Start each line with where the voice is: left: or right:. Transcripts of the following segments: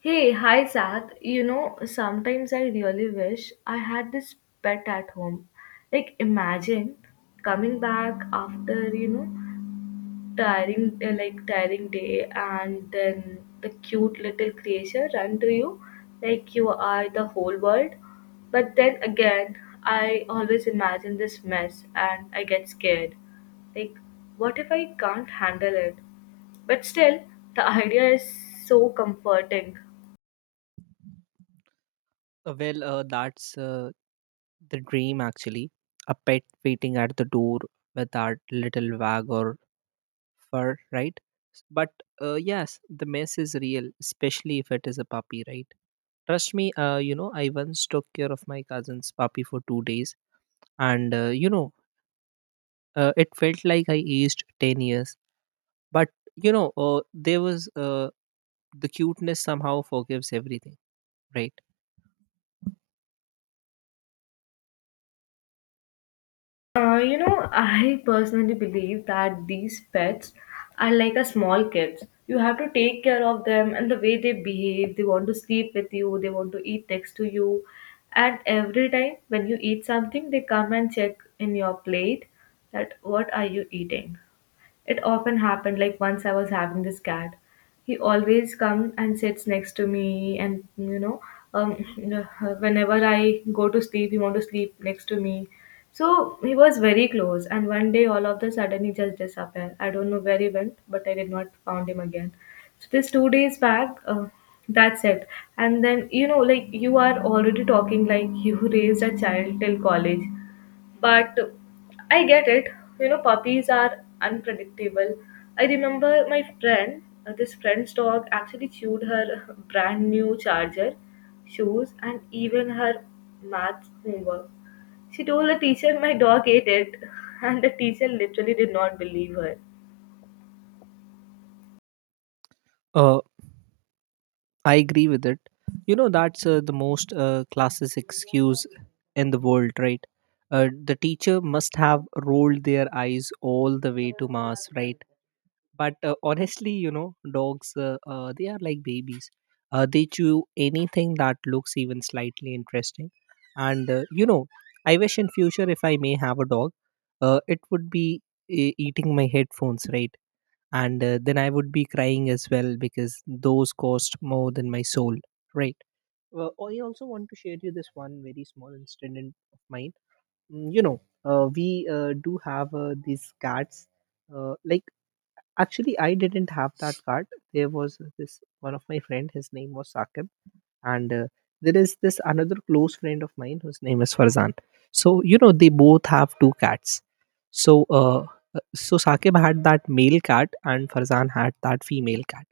left: Hey, hi Zach. You know, sometimes I really wish I had this pet at home. Like, imagine coming back after, you know, tiring day and then the cute little creature run to you like you are the whole world. But then again, I always imagine this mess and I get scared. Like, what if I can't handle it? But still, the idea is so comforting.
right: Well, that's the dream actually. A pet waiting at the door with our little wag or fur, right? But yes, the mess is real, especially if it is a puppy, right? Trust me, I once took care of my cousin's puppy for 2 days, and it felt like I aged 10 years. But there was the cuteness somehow forgives everything, right?
left: You know, I personally believe that these pets are like a small kids. You have to take care of them and the way they behave. They want to sleep with you, they want to eat next to you. And every time when you eat something, they come and check in your plate that what are you eating? It often happened like once I was having this cat. He always comes and sits next to me, and um, whenever I go to sleep, he wants to sleep next to me. So he was very close, and one day all of the sudden he just disappeared. I don't know where he went, but I did not found him again. So this 2 days back, that's it. And then you know, like you are already talking like you raised a child till college, but I get it. You know, puppies are unpredictable. I remember my friend, this friend's dog actually chewed her brand new charger, shoes, and even her math homework. She told the teacher my dog ate it, and the teacher literally did not believe her.
right: Uh, I agree with it. You know, that's the most classic excuse in the world, right? The teacher must have rolled their eyes all the way to Mars, right? But honestly, you know, dogs, they are like babies. They chew anything that looks even slightly interesting. And, uh, you know, I wish in future if I may have a dog, it would be eating my headphones, right? And then I would be crying as well because those cost more than my soul, right? Well, I also want to share you this one very small incident of mine. You know, we do have these cards. Uh, like, actually, I didn't have that card. There was this one of my friend. His name was Saqib and there is this another close friend of mine whose name is farzan, so you know they both have two cats. So so Saqib had that male cat and Farzan had that female cat.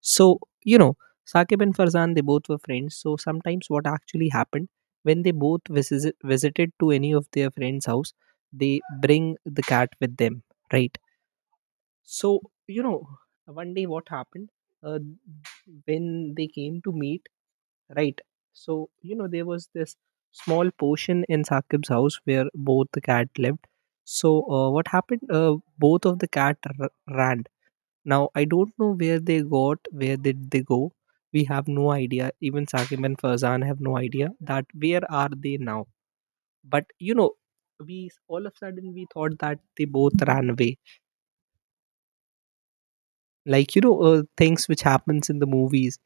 right: So, you know, Saqib and Farzan, they both were friends. So sometimes what actually happened when they both visited to any of their friends' house, they bring the cat with them, right? So, you know, one day what happened uh, when they came to meet, right. So you know there was this small portion in Saqib's house where both the cat lived. So what happened, both of the ran. Now I don't know where they got, where did they go. We have no idea, even Saqib and Farzan have no idea that where are they now. But you know, we all of a sudden we thought that they both ran away, like you know, things which happens in the movies.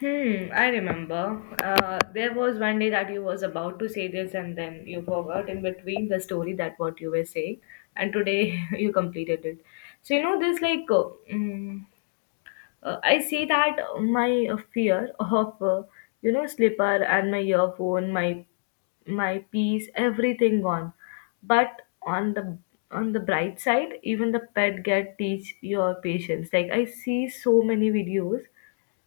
left: Hmm, I remember. There was one day that you was about to say this and then you forgot in between the story that what you were saying and today you completed it. So you know this mm, I see that my fear of you know slipper and my earphone, my piece, everything gone. But on the bright side, even the pet get teach your patience. Like I see so many videos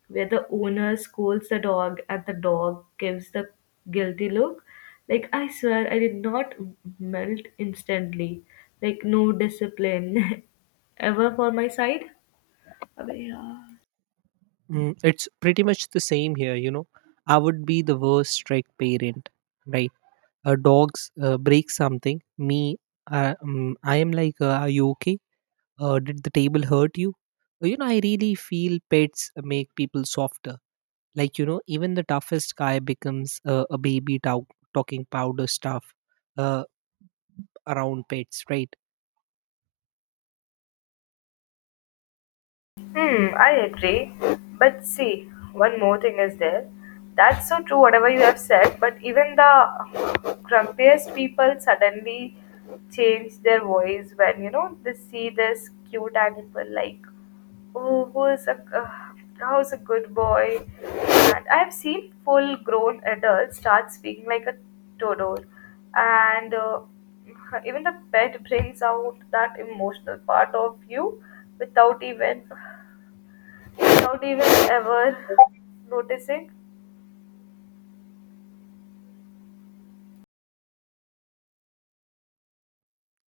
left: where the owner scolds the dog and the dog gives the guilty look. Like, I swear I did not melt instantly. Like, no discipline ever for my side. अबे यार
right: It's pretty much the same here, you know. I would be the worst strict parent, right? A dog's break something. I am like, are you okay? Did the table hurt you? You know, I really feel pets make people softer. Like you know, even the toughest guy becomes a baby talking powder stuff uh, around pets, right?
left: Hmm, I agree. But see, one more thing is there. That's so true, whatever you have said, but even the grumpiest people suddenly change their voice when, you know, they see this cute animal like, oh, who is how's a good boy? And I've seen full grown adults start speaking like a toddler. And even the pet brings out that emotional part of you without even without even ever noticing.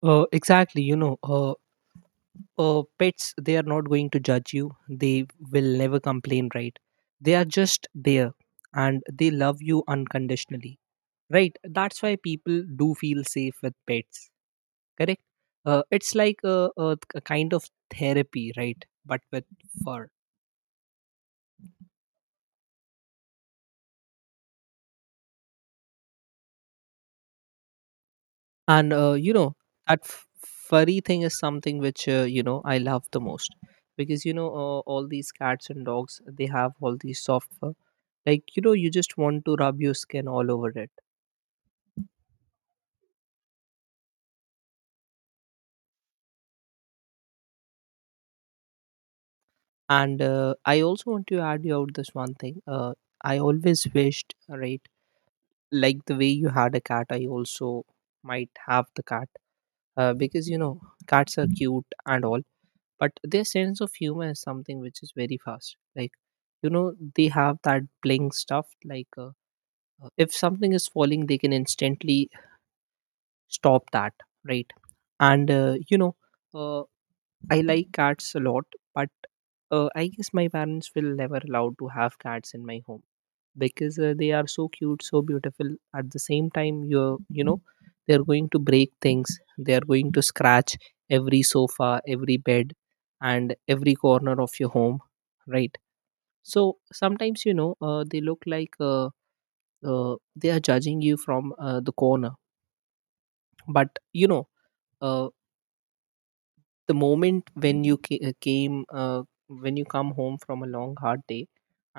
right: Exactly. Pets, they are not going to judge you, they will never complain, right? They are just there, and they love you unconditionally, right? That's why people do feel safe with pets. Correct. It's like a kind of therapy, right? But with fur. And you know, that furry thing is something which I love the most, because you know all these cats and dogs, they have all these soft fur, like you know, you just want to rub your skin all over it. And I also want to add you out this one thing. I always wished, right? Like the way you had a cat, I also might have the cat, because you know, cats are cute and all, but their sense of humor is something which is very fast. Like you know, they have that blink stuff, like if something is falling, they can instantly stop that, right? and you know uh, I like cats a lot, but I guess my parents will never allow to have cats in my home, because they are so cute, so beautiful. At the same time, you're, you know, they are going to break things. They are going to scratch every sofa, every bed, and every corner of your home, right? So sometimes you know they look like, they are judging you from the corner, but you know. Uh, the moment when you ca- came when you come home from a long hard day,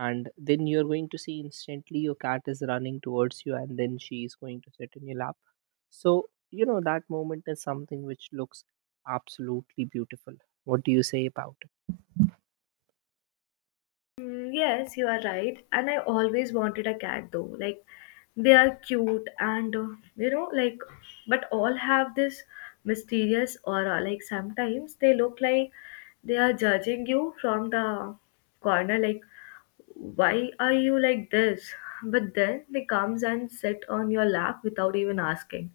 right: and then you're going to see instantly your cat is running towards you, and then she is going to sit in your lap. So you know, that moment is something which looks absolutely beautiful. What do you say about it?
left: Mm, yes, you are right. And I always wanted a cat though. Like, they are cute and, you know, like, but all have this mysterious aura. Like, sometimes they look like they are judging you from the corner. Like, why are you like this? But then they comes and sit on your lap without even asking.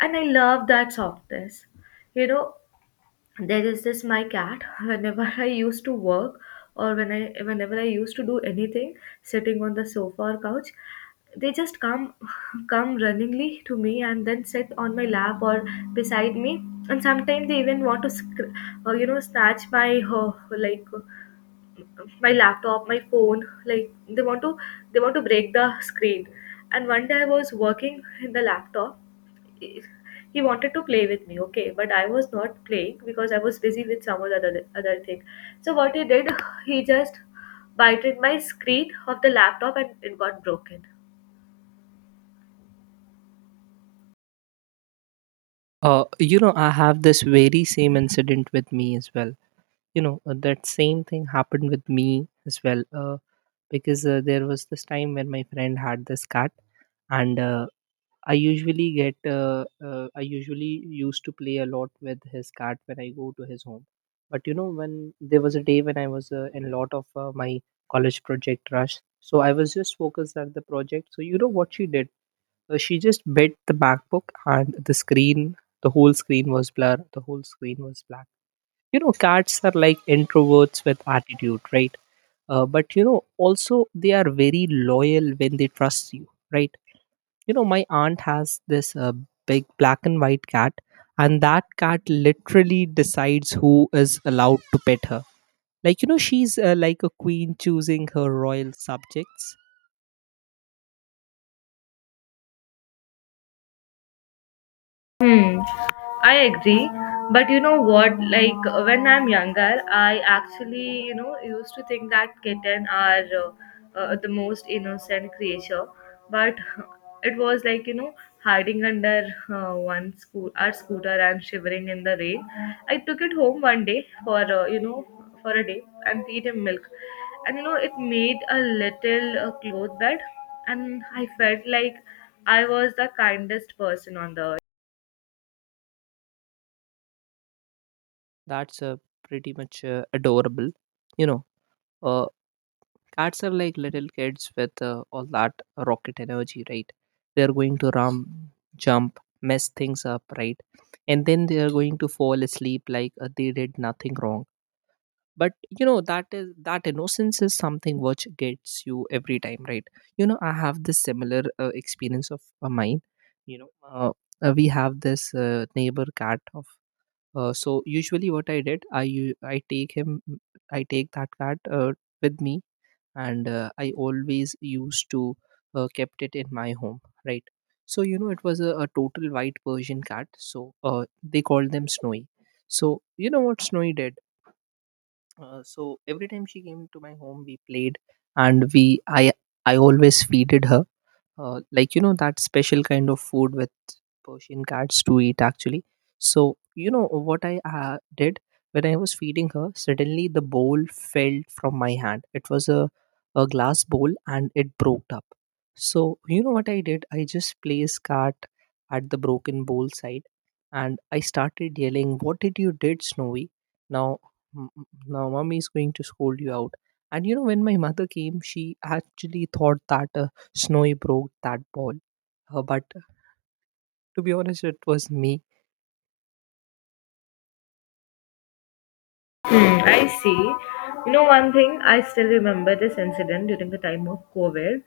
left: And I love that softness. You know, there is this my cat whenever I used to work or whenever I used to do anything sitting on the sofa or couch they just come come runningly to me and then sit on my lap or beside me and sometimes they even want to you know snatch my uh, like my laptop, my phone, like they want to break the screen. And one day I was working in the laptop. He wanted to play with me, okay, but I was not playing because I was busy with some other thing. So what he did, he just bited my screen of the laptop and it got broken.
right: I have this very same incident with me as well. You know, that same thing happened with me as well. Because there was this time when my friend had this cat, and I usually used to play a lot with his cat when I go to his home. But you know, when there was a day when I was in a lot of my college project rush, so I was just focused at the project. So you know what she did? She just bit the MacBook, and the screen, the whole screen was blur, the whole screen was black. You know, cats are like introverts with attitude, right? But you know, also they are very loyal when they trust you, right? You know, my aunt has this big black and white cat, and that cat literally decides who is allowed to pet her. Like you know, she's like a queen choosing her royal subjects.
left: Hmm, I agree. But you know what? When I'm younger, I actually, you know, used to think that kitten are the most innocent creature. But it was like, you know, hiding under our scooter and shivering in the rain. I took it home one day for, you know, for a day and feed him milk. And you know, it made a little cloth bed, and I felt like I was the kindest person on the earth.
right: That's pretty much adorable, you know. uh, Cats are like little kids with all that rocket energy, right? They're going to run, jump, mess things up, right? And then they are going to fall asleep like they did nothing wrong. But you know, that innocence is something which gets you every time, right? You know, I have this similar experience of mine. you know uh, we have this neighbor cat of so usually what I did, I take him, I take that cat with me, and I always used to kept it in my home, right? So you know, it was a total white Persian cat, so they called them Snowy. So you know what Snowy did? So every time she came to my home, we played, and we I always feeded her like you know, that special kind of food with Persian cats to eat actually. So you know what I did when I was feeding her? Suddenly the bowl fell from my hand. It was a glass bowl, and it broke up. So you know what I did? I just placed cat at the broken bowl side, and I started yelling, "What did you did, Snowy? Now, m- m- now, mommy is going to scold you out." And you know, when my mother came, she actually thought that Snowy broke that ball. But to be honest, it was me.
left: Hmm, I see. You know, one thing I still remember this incident during the time of COVID.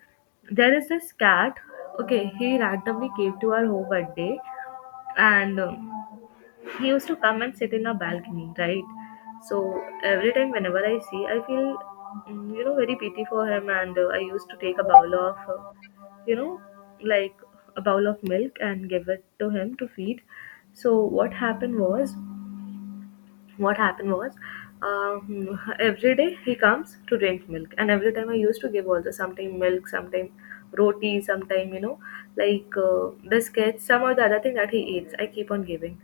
left: There is this cat. Okay, he randomly came to our home one day, and he used to come and sit in our balcony, right? So every time, whenever I see, I feel, mm, you know, very pity for him, and I used to take a bowl of, you know, like a bowl of milk and give it to him to feed. So what happened was every day he comes to drink milk and every time I used to give also sometime milk sometime roti sometime you know biscuits some or the other thing that he eats I keep on giving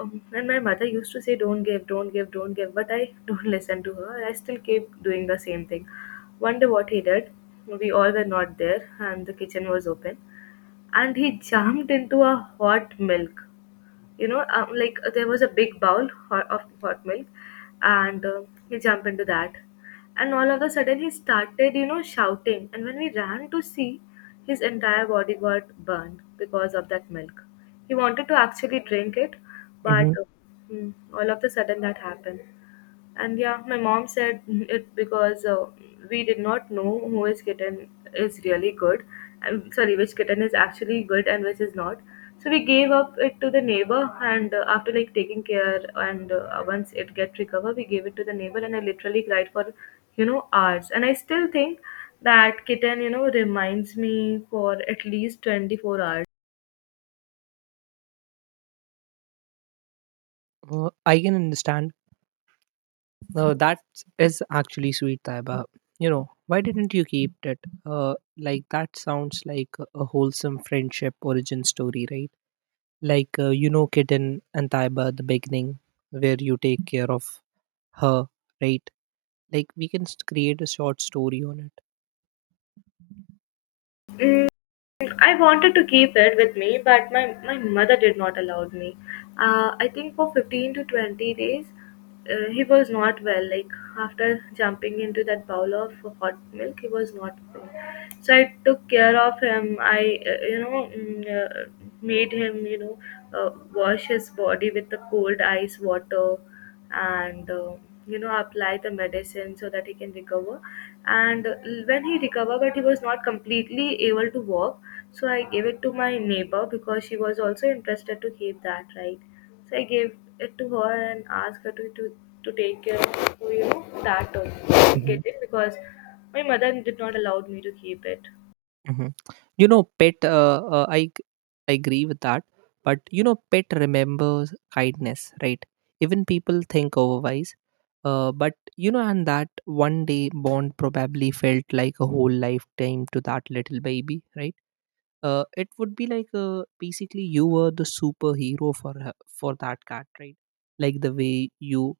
left: and my mother used to say don't give but I don't listen to her I still keep doing the same thing one day what he did we all were not there and the kitchen was open and he jumped into a hot milk you know there was a big bowl of hot milk and he jumped into that and all of a sudden he started you know shouting and when we ran to see his entire body got burned because of that milk he wanted to actually drink it but
right: Hmm.
left: hmm, all of a sudden that happened and yeah, my mom said it because we did not know who is kitten is really good, and sorry, which kitten is actually good and which is not. So we gave up it to the neighbor, and after like taking care and once it get recovered, we gave it to the neighbor, and I literally cried for you know hours. And I still think that kitten you know reminds me for at least 24 hours.
right: I can understand. That is actually sweet, Taiba. You know, why didn't you keep it? That sounds like a wholesome friendship origin story, right? Like, Kitten and Taiba at the beginning, where you take care of her, right? Like, we can create a short story on it.
left: Mm, I wanted to keep it with me, but my mother did not allow me. I think for 15 to 20 days, he was not well. Like after jumping into that bowl of hot milk, he was not well. So I took care of him. I made him, you know, wash his body with the cold ice water and you know apply the medicine so that he can recover and when he recovered but he was not completely able to walk so I gave it to my neighbor because she was also interested to keep that right so I gave it to her and asked her to take care of you know that get it because my mother did not allow me to keep it
right: Mhm. You know, pet. I agree with that, but you know, pet remembers kindness, right? Even people think otherwise. But you know, and that one day bond probably felt like a whole lifetime to that little baby, right? It would be like basically you were the superhero for her, for that cat, right? Like the way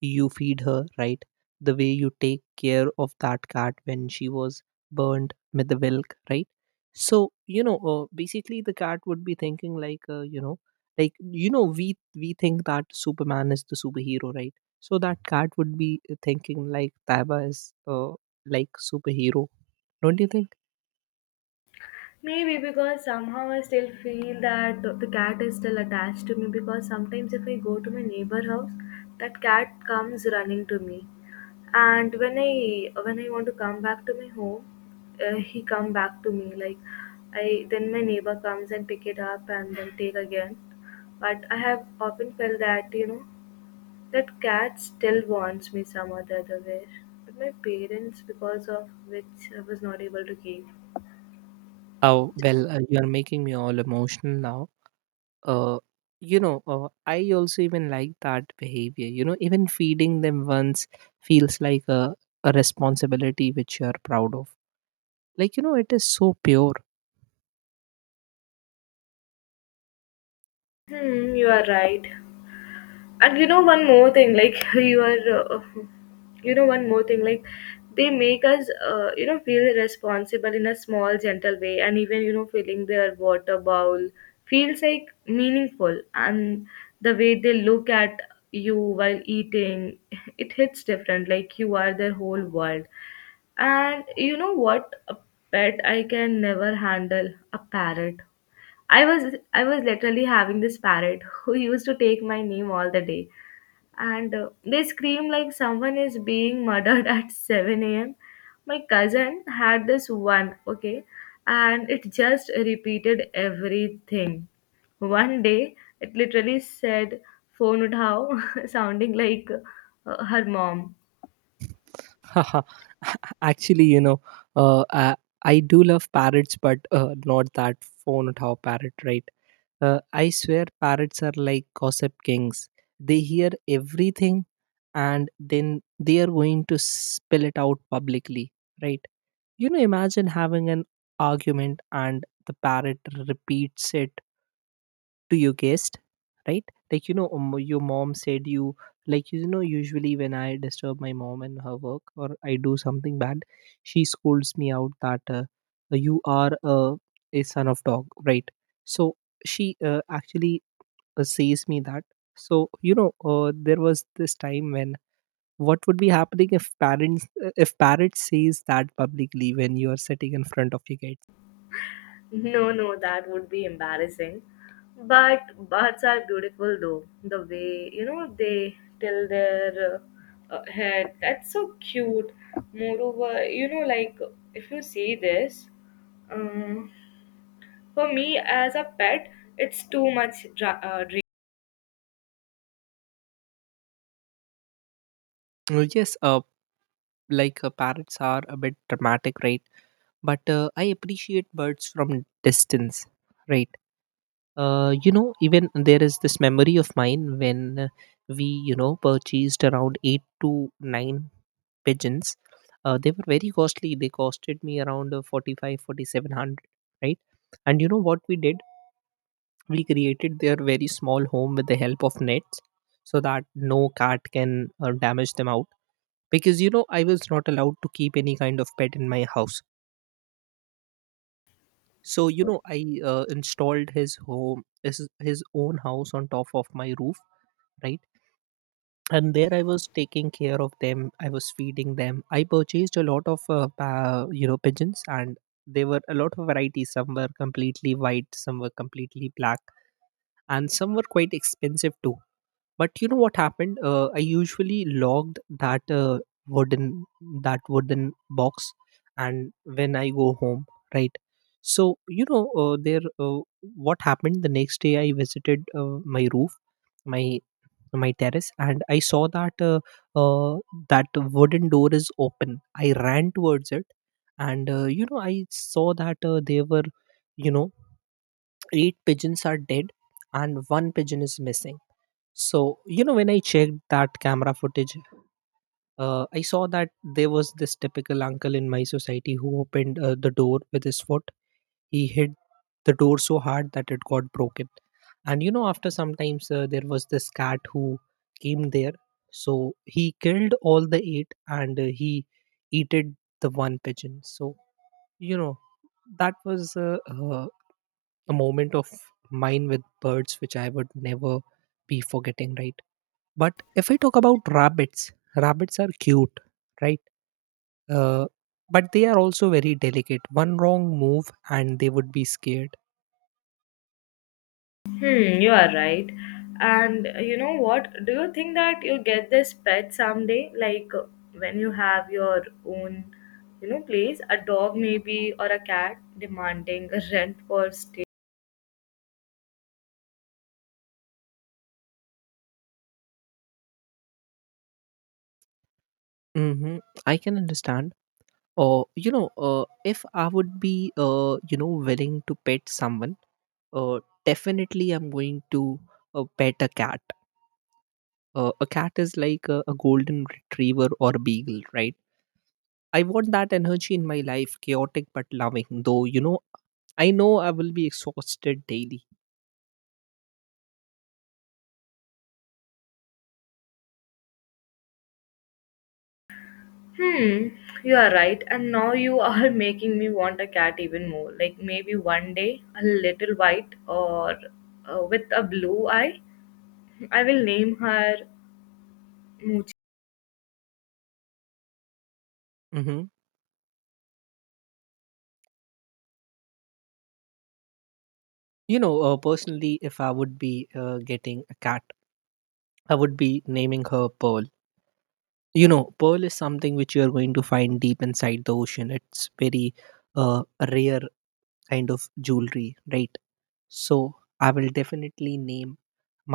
right: you feed her, right? The way you take care of that cat when she was burned with the milk, right? So you know basically the cat would be thinking like, like you know, we think that Superman is the superhero, right? So that cat would be thinking like Taiba is like superhero. Don't you think?
left: Maybe because somehow I still feel that the cat is still attached to me because sometimes if I go to my neighbor house, that cat comes running to me. And when I want to come back to my home, he come back to me like I then my neighbor comes and pick it up and then take again. But I have often felt that you know that cat still wants me some or the other way. But my parents, because of which I was not able to keep.
right: Oh, well, you're making me all emotional now. Uh, I also even like that behavior. You know, even feeding them once feels like a responsibility which you're proud of. Like, you know, it is so pure.
left: Hmm, you are right. And you know one more thing like you are uh, you know one more thing like they make us you know feel responsible in a small gentle way and even you know filling their water bowl feels like meaningful and the way they look at you while eating it hits different like you are their whole world and you know what a pet I can never handle a parrot I was I was literally having this parrot who used to take my name all the day and they scream like someone is being murdered at 7 a.m. My cousin had this one, okay, and it just repeated everything. One day, it literally said phone uthao, sounding like her mom.
right: Actually, you know, uh, I, I do love parrots, but not that phone tower parrot, right? I swear parrots are like gossip kings. They hear everything, and then they are going to spill it out publicly, right? You know, imagine having an argument and the parrot repeats it to your guest, right? Like, you know, your mom said you, like, you know, usually when I disturb my mom in her work or I do something bad, she scolds me out that you are a son of dog, right? So she actually says me that. So there was this time when what would be happening if parents says that publicly when you are sitting in front of your kids?
left: No, no, that would be embarrassing. But bats are beautiful though. The way, you know, they till their head. That's so cute. Moreover, you know, like if you see this, um, for me as a pet, it's too much dra- uh,
right: Yes. Parrots are a bit dramatic, right? But I appreciate birds from distance, right? Even there is this memory of mine when we, you know, purchased around eight to nine pigeons. They were very costly. They costed me around 45, 4,700, right? And you know what we did? We created their very small home with the help of nets so that no cat can damage them out. Because, you know, I was not allowed to keep any kind of pet in my house. So, you know, I installed his home, his own house on top of my roof, right? And there I was taking care of them. I was feeding them. I purchased a lot of pigeons, and there were a lot of varieties. Some were completely white, some were completely black, and some were quite expensive too. But you know what happened? I usually logged that wooden wooden box and when I go home, right? So you know there what happened the next day, I visited my roof, my my terrace, and I saw that uh, that wooden door is open. I ran towards it and you know, I saw that there were, you know, eight pigeons are dead and one pigeon is missing. So you know, when I checked that camera footage, I saw that there was this typical uncle in my society who opened the door with his foot. He hit the door so hard that it got broken. And you know, after sometimes there was this cat who came there. So he killed all the eight and he eated the one pigeon. So, you know, that was a moment of mine with birds which I would never be forgetting, right? But if I talk about rabbits, rabbits are cute, right? Uh, but they are also very delicate. One wrong move and they would be scared.
left: Hmm, you are right. And you know what? Do you think that you get this pet someday? When you have your own, you know, place, a dog maybe or a cat demanding a rent for stay.
right: Mm-hmm. I can understand. Or you know, if I would be, you know, willing to pet someone, uh, definitely I'm going to pet a cat. A cat is like a golden retriever or a beagle, right? I want that energy in my life, chaotic but loving. Though you know I will be exhausted daily.
left: Hmm, you are right. And now you are making me want a cat even more. Like maybe one day a little white or with a blue eye. I will name her Moochie.
right: Hmm. You know, personally, if I would be getting a cat, I would be naming her Pearl. You know, pearl is something which you are going to find deep inside the ocean. It's very uh, rare kind of jewelry, right? So I will definitely name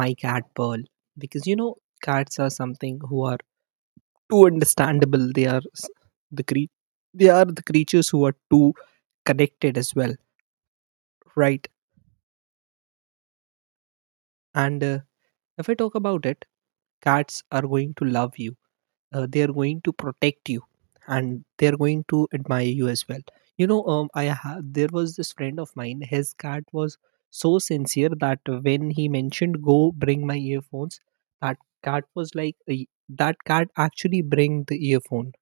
right: my cat Pearl, because you know, cats are something who are too understandable. The cre- they are the creatures who are too connected as well, right? And if I talk about it, cats are going to love you. They are going to protect you and they are going to admire you as well. You know, there was this friend of mine. His cat was so sincere that when he mentioned go bring my earphones, that cat was that cat actually bring the earphone.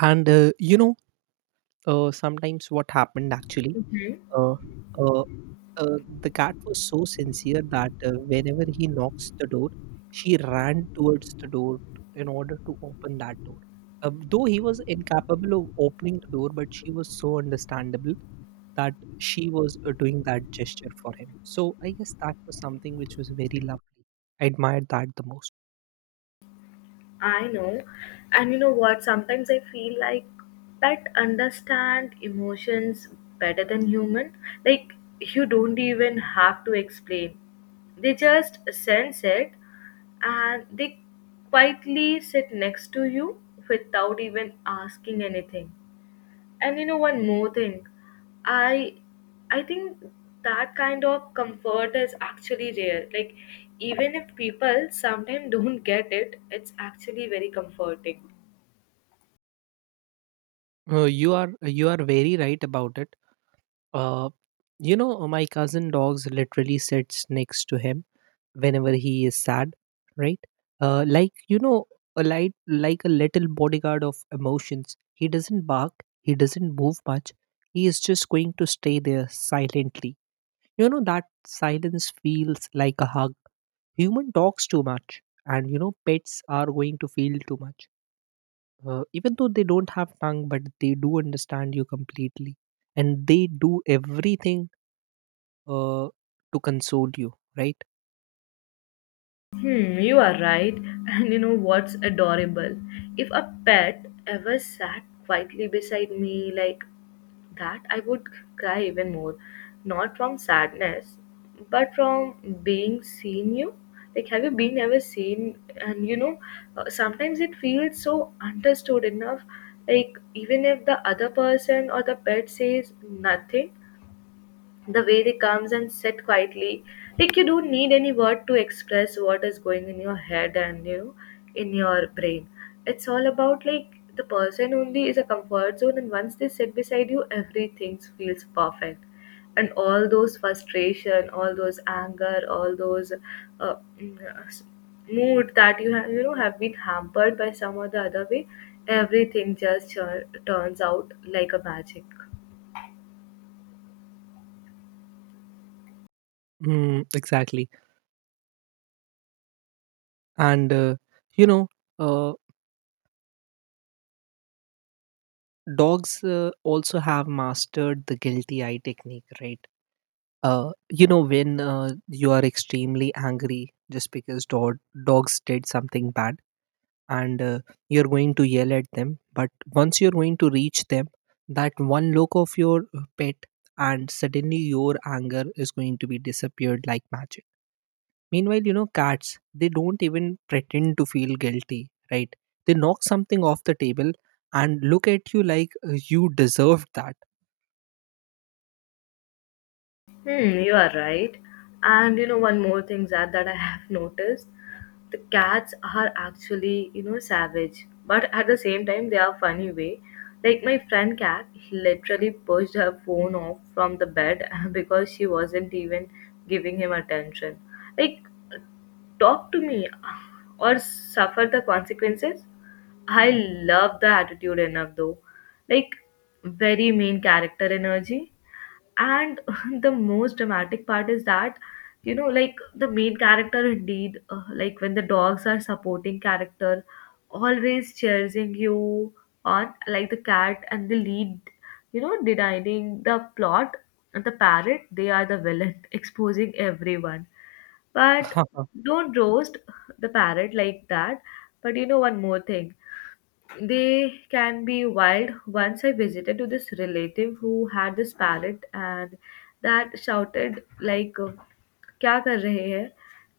right: And sometimes what happened actually.
left: Mhm.
right: Uh, uh, the cat was so sincere that whenever he knocks the door, she ran towards the door in order to open that door. Though he was incapable of opening the door, but she was so understandable that she was doing that gesture for him. So I guess that was something which was very lovely. I admired that the most.
left: I know. And you know what? Sometimes I feel like pet understand emotions better than human. Like you don't even have to explain. They just sense it, and they quietly sit next to you without even asking anything. And you know one more thing, i I think that kind of comfort is actually rare. Like, even if people sometimes don't get it, it's actually very comforting.
right: You are you are very right about it. Uh, you know, my cousin dogs literally sits next to him whenever he is sad, right? Like you know, a light like a little bodyguard of emotions. He doesn't bark, he doesn't move much. He is just going to stay there silently. You know, that silence feels like a hug. Human talks too much, and you know, pets are going to feel too much. Even though they don't have tongue, but they do understand you completely and they do everything uh, to console you, right?
left: Hmm, you are right. And you know what's adorable? If a pet ever sat quietly beside me like that, I would cry even more. Not from sadness, but from being seen you. Like, have you been ever seen? And you know, sometimes it feels so understood enough. Like, even if the other person or the pet says nothing, the way they comes and sit quietly, like you don't need any word to express what is going in your head, and you know, in your brain, it's all about like the person only is a comfort zone, and once they sit beside you everything feels perfect. And all those frustration, all those anger, all those uh, mm, uh, s- mood that you have have been hampered by some or the other way, everything just turns out like a magic.
right: Mm, exactly. And you know, uh, dogs also have mastered the guilty eye technique, right? You know, when you are extremely angry just because dogs did something bad, and you're going to yell at them, but once you're going to reach them, that one look of your pet, and suddenly your anger is going to be disappeared like magic. Meanwhile, you know, cats, they don't even pretend to feel guilty, right? They knock something off the table and look at you like you deserved that.
left: Hmm, you are right. And you know, one more thing, that I have noticed the cats are actually, you know, savage, but at the same time, they are funny way. Like, my friend cat literally pushed her phone off from the bed because she wasn't even giving him attention. Like, talk to me, or suffer the consequences. I love the attitude enough though. Like, very main character energy. And the most dramatic part is that, you know, like the main character indeed, like when the dogs are supporting character, always cheering you on, like the cat and the lead, you know, denying the plot, and the parrot, they are the villain, exposing everyone. But don't roast the parrot like that. But you know, one more thing, they can be wild. Once I visited to this relative who had this parrot, and that shouted like क्या कर रहे हैं,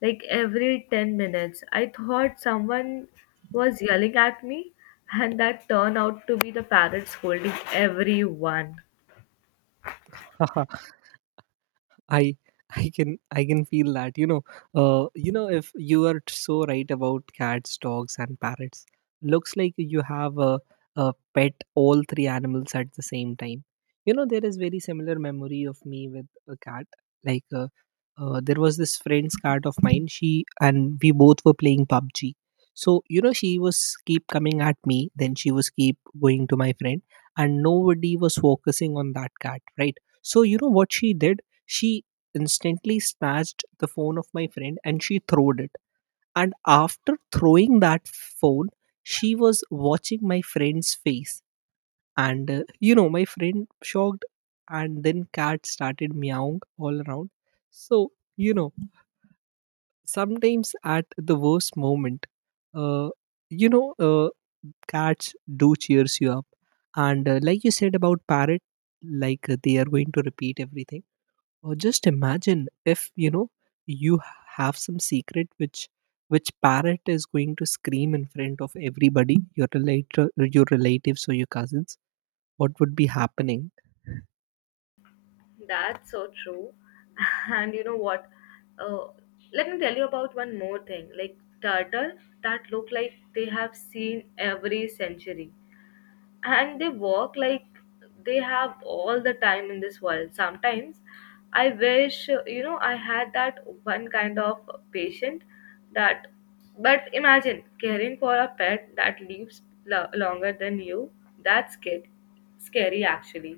left: like every 10 minutes. I thought someone was yelling at me, and that turned out to be the parrot scolding everyone.
right: I I can feel that. You know, you know, if you are so right about cats, dogs and parrots, looks like you have a pet all three animals at the same time. You know, there is very similar memory of me with a cat. like uh, there was this friend's cat of mine. She and we both were playing PUBG. So you know, she was keep coming at me, then she was keep going to my friend, and nobody was focusing on that cat, right? So you know what she did? She instantly snatched the phone of my friend and she throwed it. And after throwing that phone, she was watching my friend's face. And you know, my friend shocked, and then cat started meowing all around. So you know, sometimes at the worst moment, uh, you know, uh, cats do cheers you up. And like you said about parrot, they are going to repeat everything. Or just imagine, if you know, you have some secret which parrot is going to scream in front of everybody, your relator, your relatives or your cousins. What would be happening?
left: That's so true. And you know what? Uh, let me tell you about one more thing. Like turtle that look like they have seen every century, and they work like they have all the time in this world. Sometimes I wish, you know, I had that one kind of patient that. But imagine caring for a pet that lives longer than you. That's scary, scary actually.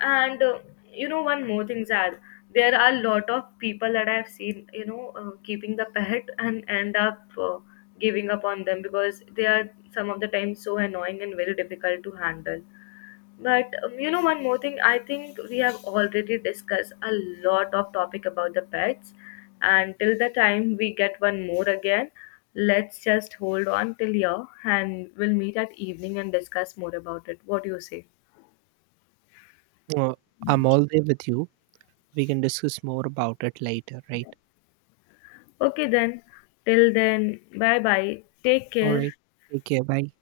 left: And you know, one more thing, Zad, there are a lot of people that I've seen, you know, keeping the pet and end up giving up on them because they are some of the times so annoying and very difficult to handle. But you know, one more thing, I think we have already discussed a lot of topic about the pets, and till the time we get one more again, let's just hold on till here, and we'll meet at evening and discuss more about it. What do you say?
right: Uh, I'm all there with you. We can discuss more about it later, right?
left: Okay, then, till then, bye bye. Take
right: All
left: care.
right: right. Take care. Bye.